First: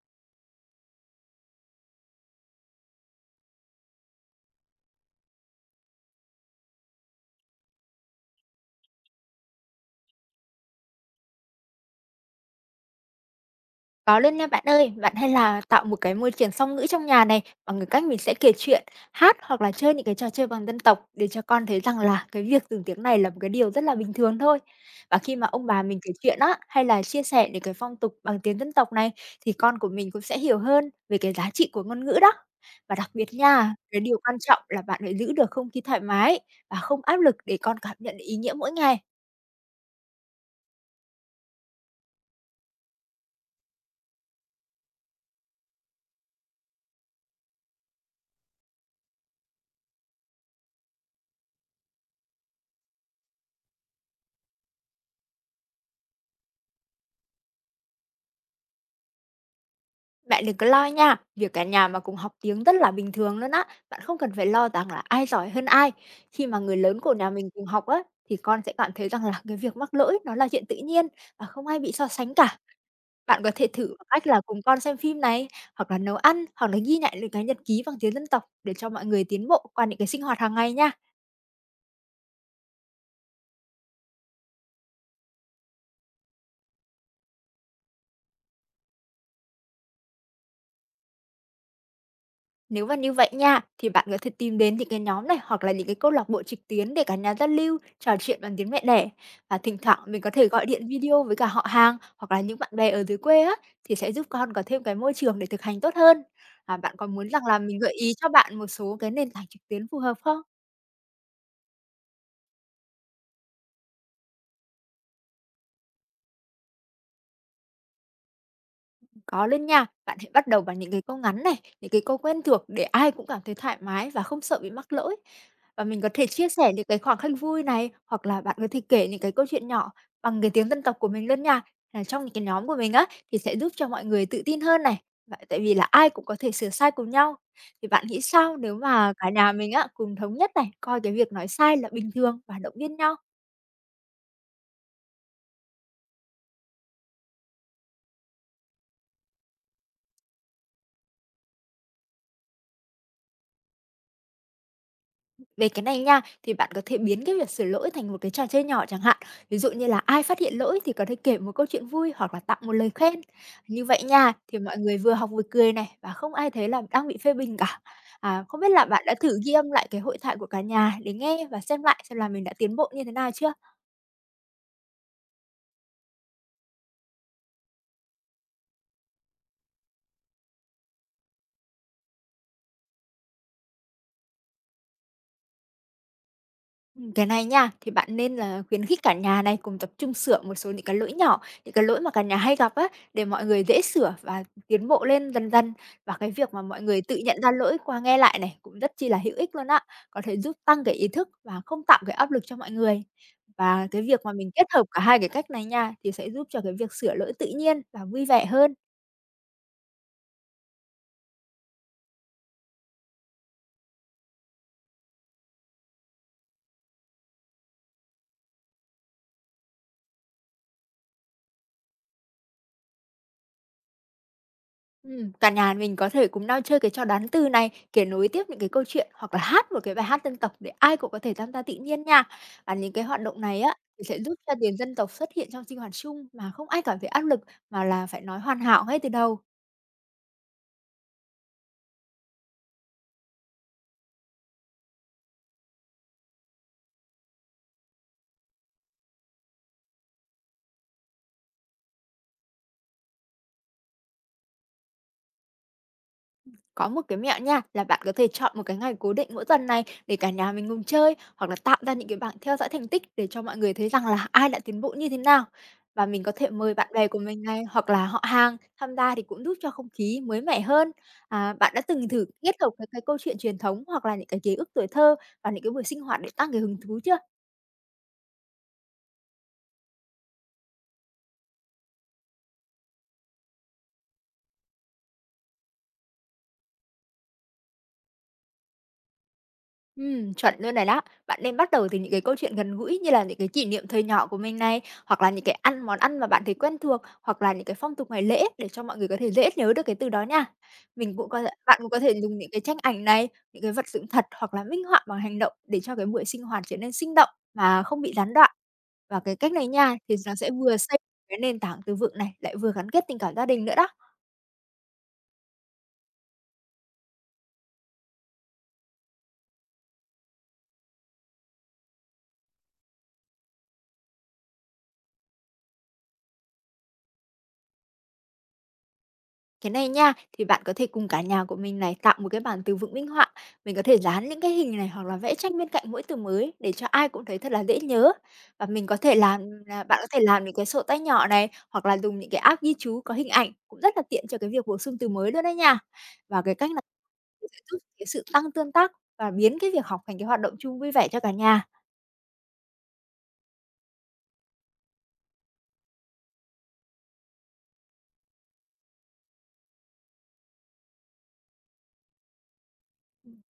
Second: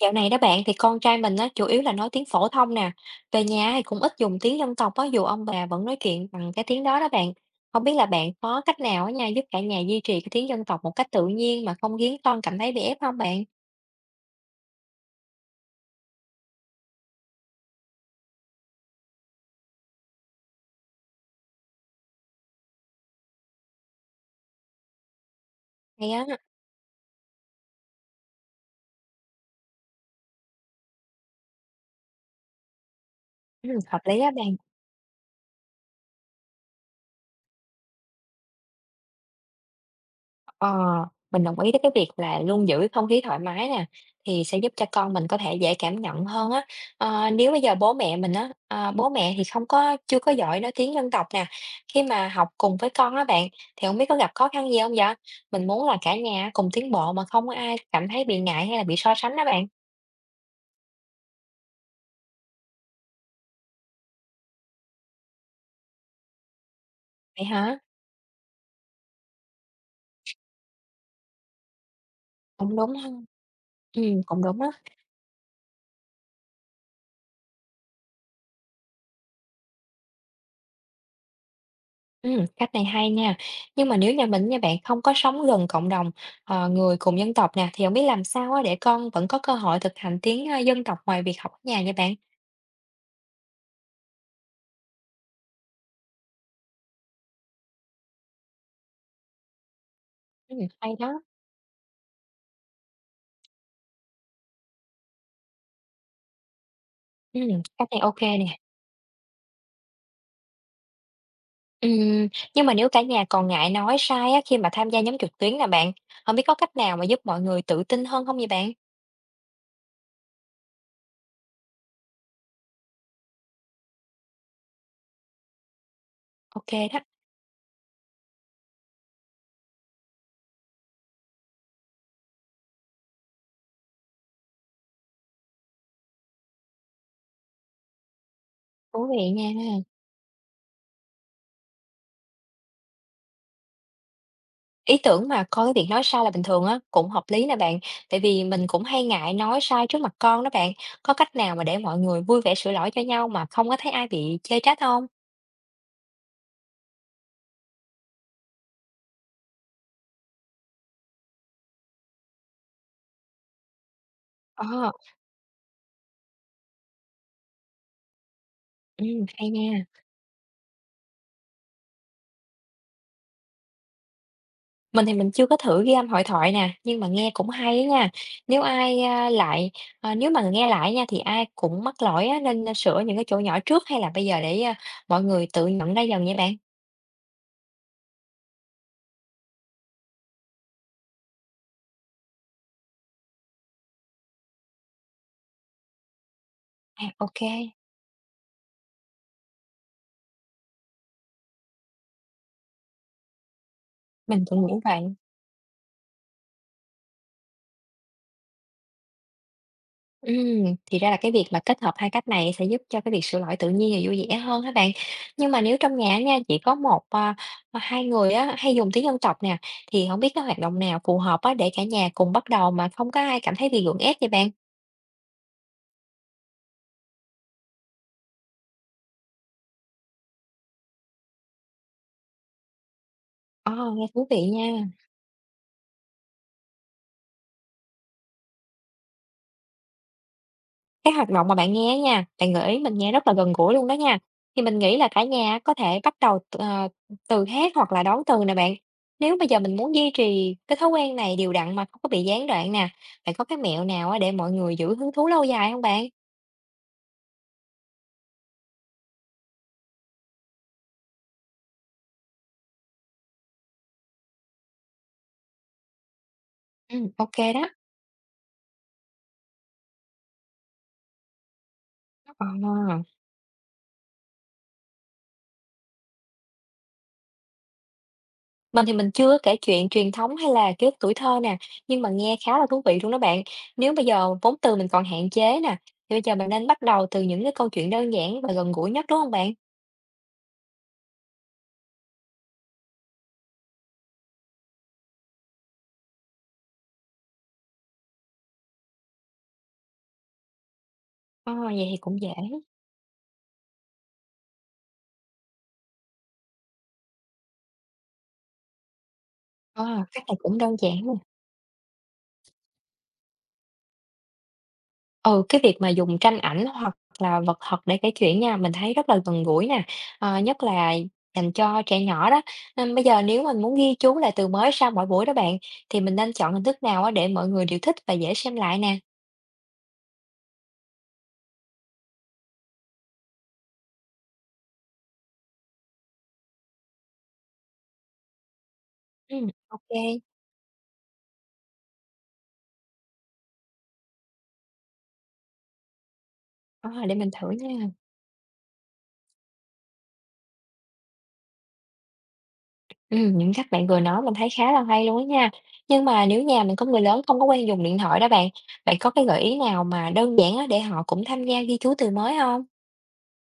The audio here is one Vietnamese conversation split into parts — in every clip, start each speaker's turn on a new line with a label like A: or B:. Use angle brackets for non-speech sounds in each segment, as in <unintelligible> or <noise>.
A: Dạo này đó bạn thì con trai mình á chủ yếu là nói tiếng phổ thông nè, về nhà thì cũng ít dùng tiếng dân tộc á dù ông bà vẫn nói chuyện bằng cái tiếng đó đó bạn. Không biết là bạn có cách nào á nha giúp cả nhà duy trì cái tiếng dân tộc một cách tự nhiên mà không khiến con cảm thấy bị ép không bạn?
B: Có luôn nha bạn ơi, bạn hay là tạo một cái môi trường song ngữ trong nhà này bằng cái cách mình sẽ kể chuyện, hát hoặc là chơi những cái trò chơi bằng dân tộc để cho con thấy rằng là cái việc dùng tiếng này là một cái điều rất là bình thường thôi. Và khi mà ông bà mình kể
A: Hay á.
B: chuyện á hay là chia sẻ những cái phong tục bằng tiếng dân tộc này thì con của mình cũng sẽ hiểu hơn về cái giá trị của ngôn ngữ đó. Và đặc biệt
A: Ừ,
B: nha,
A: hợp
B: cái điều
A: lý á
B: quan
A: bạn.
B: trọng là bạn phải giữ được không khí thoải mái và không áp lực để con cảm nhận được ý nghĩa mỗi ngày.
A: Ờ, mình đồng ý với cái việc là luôn giữ không khí thoải mái nè, thì sẽ giúp cho con mình có thể dễ cảm nhận hơn á. Ờ, nếu bây giờ bố mẹ mình á, bố mẹ thì không có chưa có giỏi nói tiếng dân tộc nè, khi mà học cùng với con á bạn, thì không biết có gặp khó khăn gì không vậy? Mình muốn là cả nhà cùng tiến bộ mà không có ai cảm thấy bị ngại hay là bị so sánh đó bạn.
B: Bạn đừng có lo nha, việc cả nhà mà cùng học tiếng rất là bình thường luôn á, bạn không cần phải lo rằng là ai giỏi hơn ai. Khi mà người lớn của nhà
A: Vậy
B: mình cùng
A: hả?
B: học á, thì con sẽ cảm thấy rằng là cái việc mắc lỗi nó là chuyện tự nhiên và không ai bị so sánh cả.
A: Cũng đúng ha,
B: Bạn có thể thử bằng cách là
A: cũng đúng
B: cùng
A: á.
B: con xem phim này, hoặc là nấu ăn, hoặc là ghi lại những cái nhật ký bằng tiếng dân tộc để cho mọi người tiến bộ qua những cái sinh hoạt hàng ngày nha.
A: Cách này hay nha. Nhưng mà nếu nhà mình nha bạn không có sống gần cộng đồng, người cùng dân tộc nè, thì không biết làm sao á để con vẫn có cơ hội thực hành tiếng dân tộc ngoài việc học ở nhà nha bạn?
B: Nếu mà như vậy nha, thì bạn có thể tìm đến những cái nhóm này hoặc là những cái câu lạc bộ trực tuyến để cả nhà giao lưu, trò chuyện bằng tiếng mẹ đẻ. Và thỉnh thoảng mình có thể gọi điện
A: Hay đó.
B: video với cả họ hàng hoặc là những bạn bè ở dưới quê á, thì sẽ giúp con có thêm cái môi trường để thực hành tốt hơn. À, bạn có muốn rằng là mình
A: Cách
B: gợi
A: này
B: ý
A: ok
B: cho bạn
A: nè.
B: một số cái nền tảng trực tuyến phù hợp không?
A: Ừm, nhưng mà nếu cả nhà còn ngại nói sai á khi mà tham gia nhóm trực tuyến nè bạn, không biết có cách nào mà giúp mọi người tự tin hơn không vậy bạn?
B: Có lên nha, bạn hãy bắt đầu bằng những cái câu ngắn này, những cái câu quen thuộc để ai cũng cảm thấy thoải mái và không sợ bị mắc lỗi. Và mình có thể chia
A: Ok
B: sẻ
A: kê
B: những cái
A: đó,
B: khoảng khắc vui này hoặc là bạn có thể kể những cái câu chuyện nhỏ bằng cái tiếng dân tộc của mình luôn nha. Là trong những cái nhóm của mình á thì sẽ giúp cho mọi người tự tin hơn này. Vậy tại vì là ai cũng có thể sửa sai cùng nhau. Thì bạn nghĩ sao nếu
A: thú
B: mà
A: vị
B: cả nhà mình
A: nha.
B: á cùng thống nhất này coi cái việc nói sai là bình thường và động viên nhau.
A: Ý tưởng mà coi cái việc nói sai là bình thường á, cũng hợp lý nè bạn, tại vì mình cũng hay ngại nói sai trước mặt con đó bạn. Có cách nào mà để mọi người vui vẻ sửa lỗi cho nhau mà không có thấy ai bị chê trách không?
B: Về cái này nha, thì bạn có thể biến cái việc sửa lỗi thành một cái trò chơi nhỏ chẳng hạn. Ví dụ như là ai phát hiện lỗi thì có thể kể một câu chuyện vui hoặc là tặng một lời khen. Như vậy nha, thì mọi
A: Ờ,
B: người vừa học vừa cười này và không ai thấy là đang bị phê bình cả. À, không biết là bạn đã
A: ừm,
B: thử
A: hay
B: ghi âm
A: nha.
B: lại cái hội thoại của cả nhà để nghe và xem lại xem là mình đã tiến bộ như thế nào chưa?
A: Mình thì mình chưa có thử ghi âm hội thoại nè, nhưng mà nghe cũng hay á nha. Nếu ai, a, lại ờ, nếu mà nghe lại nha thì ai cũng mắc lỗi á, nên sửa những cái chỗ nhỏ trước hay là bây giờ để mọi người tự nhận ra dần vậy bạn?
B: Cái này nha, thì bạn nên là khuyến khích cả nhà này cùng tập trung sửa một số những cái lỗi nhỏ, những cái lỗi mà cả nhà hay gặp á, để mọi người dễ sửa và tiến bộ lên dần dần. Và cái việc mà mọi người
A: À,
B: tự nhận ra lỗi qua nghe lại này cũng rất chi là hữu ích luôn á, có thể giúp tăng cái ý thức và không tạo cái áp lực cho mọi người. Và cái việc mà
A: mình
B: mình
A: cũng
B: kết
A: nghĩ
B: hợp
A: vậy.
B: cả hai cái cách này nha, thì sẽ giúp cho cái việc sửa lỗi tự nhiên và vui vẻ hơn.
A: Thì ra là cái việc mà kết hợp hai cách này sẽ giúp cho cái việc sửa lỗi tự nhiên và vui vẻ hơn các bạn? Nhưng mà nếu trong nhà nha, chỉ có hai người á, hay dùng tiếng dân tộc nè, thì không biết cái hoạt động nào phù hợp á, để cả nhà cùng bắt đầu mà không có ai cảm thấy bị gượng ép vậy bạn?
B: Cả nhà mình có thể cùng nhau chơi cái trò đoán từ này, kể nối tiếp những cái câu chuyện hoặc là hát một cái bài hát dân tộc để ai cũng có thể tham gia tự nhiên nha. Và những cái hoạt động này
A: Ờ,
B: á thì
A: nghe
B: sẽ
A: thú
B: giúp
A: vị
B: cho tiếng
A: nha.
B: dân tộc xuất hiện trong sinh hoạt chung mà không ai cảm thấy áp lực mà là phải nói hoàn hảo ngay từ đầu.
A: Cái hoạt động mà bạn nghe á nha, bạn gợi ý mình nghe rất là gần gũi luôn đó nha. Thì mình nghĩ là cả nhà có thể bắt đầu từ hát hoặc là đón từ nè bạn. Nếu bây giờ mình muốn duy trì cái thói quen này đều đặn mà không có bị gián đoạn nè, bạn có cái mẹo nào á để mọi người giữ hứng thú lâu dài không bạn?
B: Có một cái mẹo nha, là bạn có thể chọn một cái ngày cố định mỗi tuần này để cả nhà mình cùng chơi, hoặc là tạo ra những cái bảng theo dõi thành tích để cho mọi người thấy rằng là ai đã tiến bộ như thế nào. Và mình có thể mời bạn
A: Ừm,
B: bè của
A: ô
B: mình này,
A: đó.
B: hoặc là họ hàng tham gia thì cũng giúp cho không khí mới mẻ hơn. À, bạn đã từng thử
A: Ờ.
B: kết hợp với cái câu chuyện truyền thống hoặc là những cái ký ức tuổi thơ và những cái buổi sinh hoạt để tăng cái hứng thú chưa?
A: Mình thì mình chưa kể chuyện truyền thống hay là ký ức tuổi thơ nè, nhưng mà nghe khá là thú vị luôn đó bạn. Nếu bây giờ vốn từ mình còn hạn chế nè, thì bây giờ mình nên bắt đầu từ những cái câu chuyện đơn giản và gần gũi nhất, đúng không bạn?
B: Chuẩn luôn rồi đó. Bạn nên bắt đầu từ những cái câu chuyện gần gũi như là những cái kỷ niệm thời nhỏ của mình này, hoặc là những cái ăn món ăn mà bạn thấy quen thuộc, hoặc là những cái phong tục ngày lễ để cho mọi người có thể dễ nhớ được cái từ đó nha. Mình cũng có
A: Ờ,
B: bạn
A: vậy
B: cũng
A: thì
B: có
A: cũng
B: thể
A: dễ.
B: dùng những cái tranh ảnh này, những cái vật dụng thật hoặc là minh họa bằng hành động để cho cái buổi sinh hoạt trở nên sinh động mà không bị gián đoạn. Và cái cách này nha
A: Ờ,
B: thì
A: cách
B: nó
A: này
B: sẽ
A: cũng đơn
B: vừa
A: giản
B: xây
A: nè.
B: cái nền tảng từ vựng này lại vừa gắn kết tình cảm gia đình nữa đó.
A: Ừ, cái việc mà dùng tranh ảnh hoặc là vật thật để kể chuyện nha, mình thấy rất là gần gũi nè, nhất là dành cho trẻ nhỏ đó. Nên bây giờ nếu mình muốn ghi chú lại từ mới sau mỗi buổi đó bạn, thì mình nên chọn hình thức nào á để mọi người đều thích và dễ xem lại nè?
B: Cái này nha, thì bạn có thể cùng cả nhà của mình này tạo một cái bảng từ vựng minh họa. Mình có thể dán những cái hình này hoặc là vẽ tranh bên cạnh mỗi từ mới để cho ai cũng thấy thật là dễ nhớ. Và mình có thể
A: Ừm,
B: làm
A: ô
B: là bạn có thể làm những cái sổ tay nhỏ này hoặc là dùng những cái app ghi chú có hình ảnh cũng rất là tiện cho cái việc bổ sung từ mới luôn đấy nha. Và cái cách này
A: ờ, để mình thử
B: sẽ giúp
A: nha.
B: cái sự tăng tương tác và biến cái việc học thành cái hoạt động chung vui vẻ cho cả nhà.
A: Những cách bạn vừa nói mình thấy khá là hay luôn á nha. Nhưng mà nếu nhà mình có người lớn không có quen dùng điện thoại đó bạn, bạn có cái gợi ý nào mà đơn giản á để họ cũng tham gia ghi chú từ mới không?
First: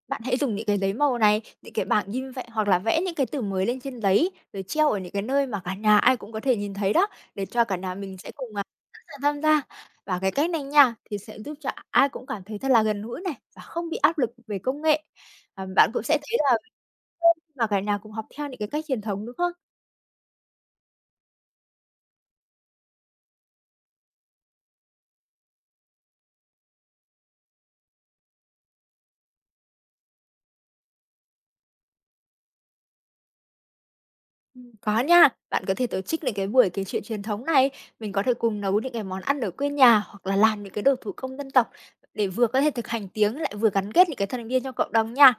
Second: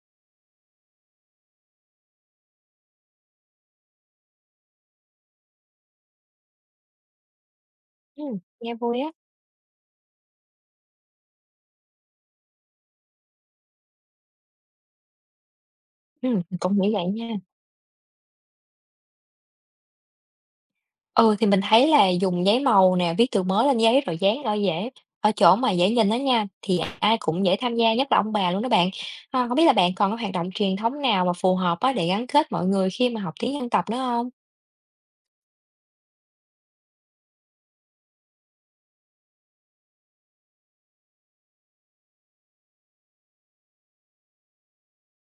B: Bạn hãy dùng những cái giấy màu này, những cái bảng in vậy hoặc là vẽ những cái từ mới lên trên giấy rồi treo ở những cái nơi mà cả nhà ai cũng có thể nhìn thấy đó để cho cả nhà mình sẽ cùng, à,
A: Nghe vui á.
B: tham gia. Và cái cách này nha, thì sẽ giúp cho ai cũng cảm thấy thật là gần gũi này và không bị áp lực về công nghệ. Ờ, bạn cũng sẽ thấy là
A: Mình cũng nghĩ vậy nha.
B: mà cả nhà cùng học theo những cái cách truyền thống, đúng không?
A: Ừ, thì mình thấy là dùng giấy màu nè, viết từ mới lên giấy rồi dán ở chỗ mà dễ nhìn đó nha, thì ai cũng dễ tham gia, nhất là ông bà luôn đó bạn. Ờ, hông biết là bạn còn có hoạt động truyền thống nào mà phù hợp á để gắn kết mọi người khi mà học tiếng dân tộc nữa không?
B: Có nha. Bạn có thể tổ chức những cái buổi kể chuyện truyền thống này, mình có thể cùng nấu những cái món ăn ở quê nhà hoặc là làm những cái đồ thủ công dân tộc để vừa có thể thực hành tiếng lại vừa gắn kết những cái thành viên trong cộng đồng nha.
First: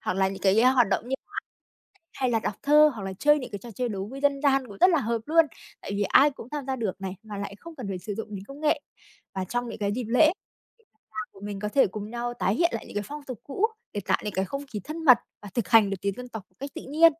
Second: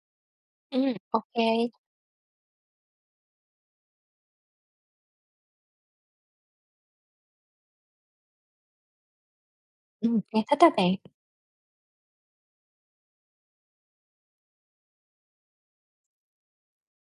B: Hoặc là những cái
A: Ừ,
B: hoạt động như
A: ok kê.
B: hay là đọc thơ hoặc là chơi những cái trò chơi đố vui dân gian cũng rất là hợp luôn, tại vì ai cũng tham gia được này mà lại không cần phải sử dụng đến công nghệ. Và trong những cái dịp
A: Ừm,
B: lễ
A: nghe thích á bạn.
B: <unintelligible> của mình có thể cùng nhau tái hiện lại những cái phong tục cũ để tạo những cái không khí thân mật và thực hành được tiếng dân tộc một cách tự nhiên.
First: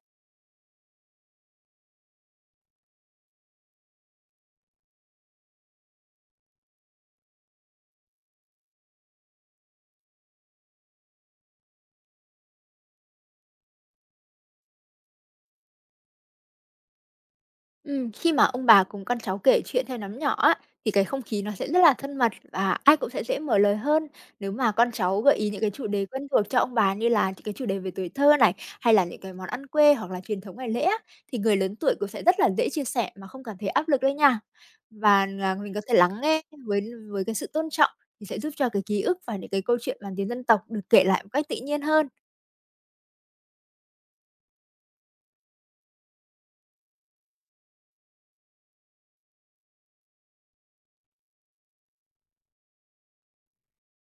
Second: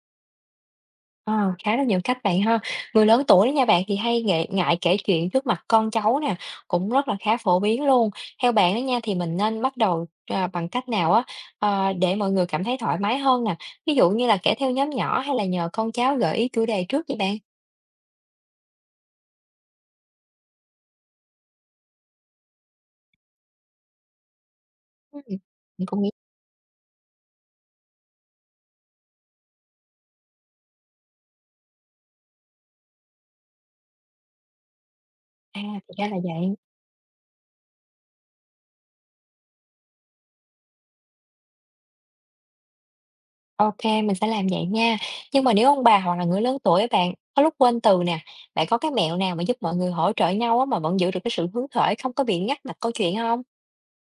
A: Ờ, khá là nhiều cách bạn ha. Người lớn tuổi đó nha bạn thì hay ngại, ngại kể chuyện trước mặt con cháu nè, cũng rất là khá phổ biến luôn. Theo bạn đó nha thì mình nên bắt đầu bằng cách nào á để mọi người cảm thấy thoải mái hơn nè. Ví dụ như là kể theo nhóm nhỏ hay là nhờ con cháu gợi ý chủ đề trước vậy bạn.
B: Khi mà ông bà cùng con cháu kể chuyện theo nhóm nhỏ á, thì cái không khí nó sẽ rất là thân mật và ai cũng sẽ dễ mở lời hơn. Nếu mà con
A: Ừ,
B: cháu gợi ý những cái
A: mình
B: chủ
A: cũng
B: đề
A: nghĩ.
B: quen thuộc cho ông bà như là những cái chủ đề về tuổi thơ này, hay là những cái món ăn quê hoặc là truyền thống ngày lễ á, thì người lớn tuổi cũng sẽ rất là dễ chia sẻ mà không cảm thấy áp lực đấy nha. Và là
A: À,
B: mình có
A: thì
B: thể
A: ra là
B: lắng nghe
A: vậy.
B: với cái sự tôn trọng thì sẽ giúp cho cái ký ức và những cái câu chuyện bằng tiếng dân tộc được kể lại một cách tự nhiên hơn.
A: Ok, mình sẽ làm vậy nha. Nhưng mà nếu ông bà hoặc là người lớn tuổi á bạn có lúc quên từ nè, bạn có cái mẹo nào mà giúp mọi người hỗ trợ nhau á mà vẫn giữ được cái sự hứng khởi không có bị ngắt mạch câu chuyện không?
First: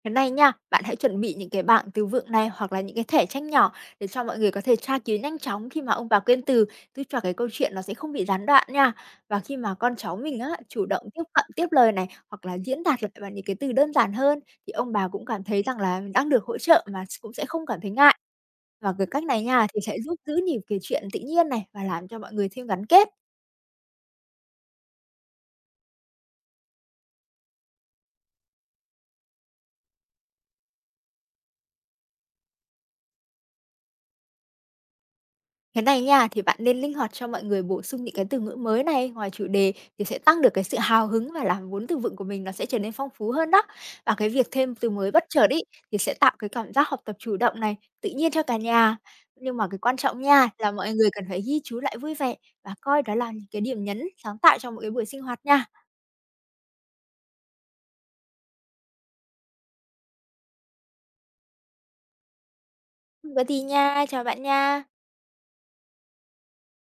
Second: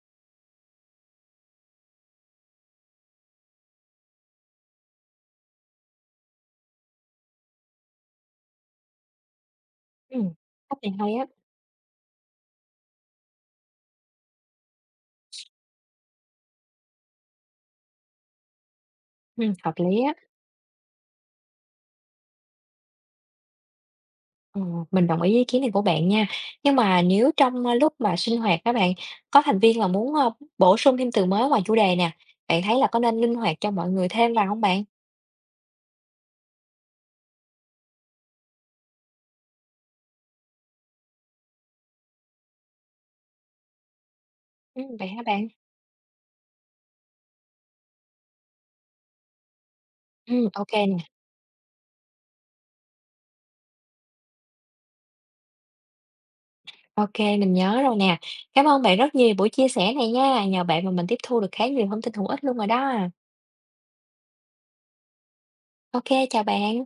B: Cái này nha, bạn hãy chuẩn bị những cái bảng từ vựng này hoặc là những cái thẻ tranh nhỏ để cho mọi người có thể tra cứu nhanh chóng khi mà ông bà quên từ, giúp cho cái câu chuyện nó sẽ không bị gián đoạn nha. Và khi mà con cháu
A: Ừm,
B: mình á
A: cách
B: chủ
A: này
B: động
A: hay
B: tiếp
A: á,
B: cận tiếp lời này hoặc là diễn đạt lại bằng những cái từ đơn giản hơn thì ông bà cũng cảm thấy rằng là mình đang được hỗ trợ mà cũng sẽ không cảm thấy ngại. Và cái cách này nha
A: hợp
B: thì sẽ
A: lý á,
B: giúp giữ nhịp kể chuyện tự nhiên này và làm cho mọi người thêm gắn kết.
A: ờ, mình đồng ý ý kiến này của bạn nha. Nhưng mà nếu trong lúc mà sinh hoạt các bạn, có thành viên là muốn bổ sung thêm từ mới ngoài chủ đề nè, bạn thấy là có nên linh hoạt cho mọi người thêm vào không bạn?
B: Cái này nha, thì bạn nên linh hoạt cho mọi người bổ sung những cái từ ngữ mới này ngoài chủ đề thì sẽ tăng được cái sự hào hứng và làm vốn từ vựng của mình nó sẽ trở nên phong phú hơn đó. Và cái việc thêm từ
A: Vậy
B: mới
A: hả
B: bất
A: bạn?
B: chợt ý thì sẽ tạo cái cảm giác học tập chủ động này, tự nhiên cho cả nhà. Nhưng mà cái quan trọng
A: Ừm,
B: nha
A: ô
B: là mọi
A: nè,
B: người cần phải ghi chú lại vui vẻ và coi đó là những cái điểm nhấn sáng tạo trong một cái buổi sinh hoạt nha.
A: ok, mình nhớ rồi nè. Cảm ơn bạn rất nhiều buổi chia sẻ này nha, nhờ bạn mà mình tiếp thu được khá nhiều thông tin hữu ích luôn rồi đó.
B: Không có gì nha, chào bạn nha.
A: Ok, chào bạn.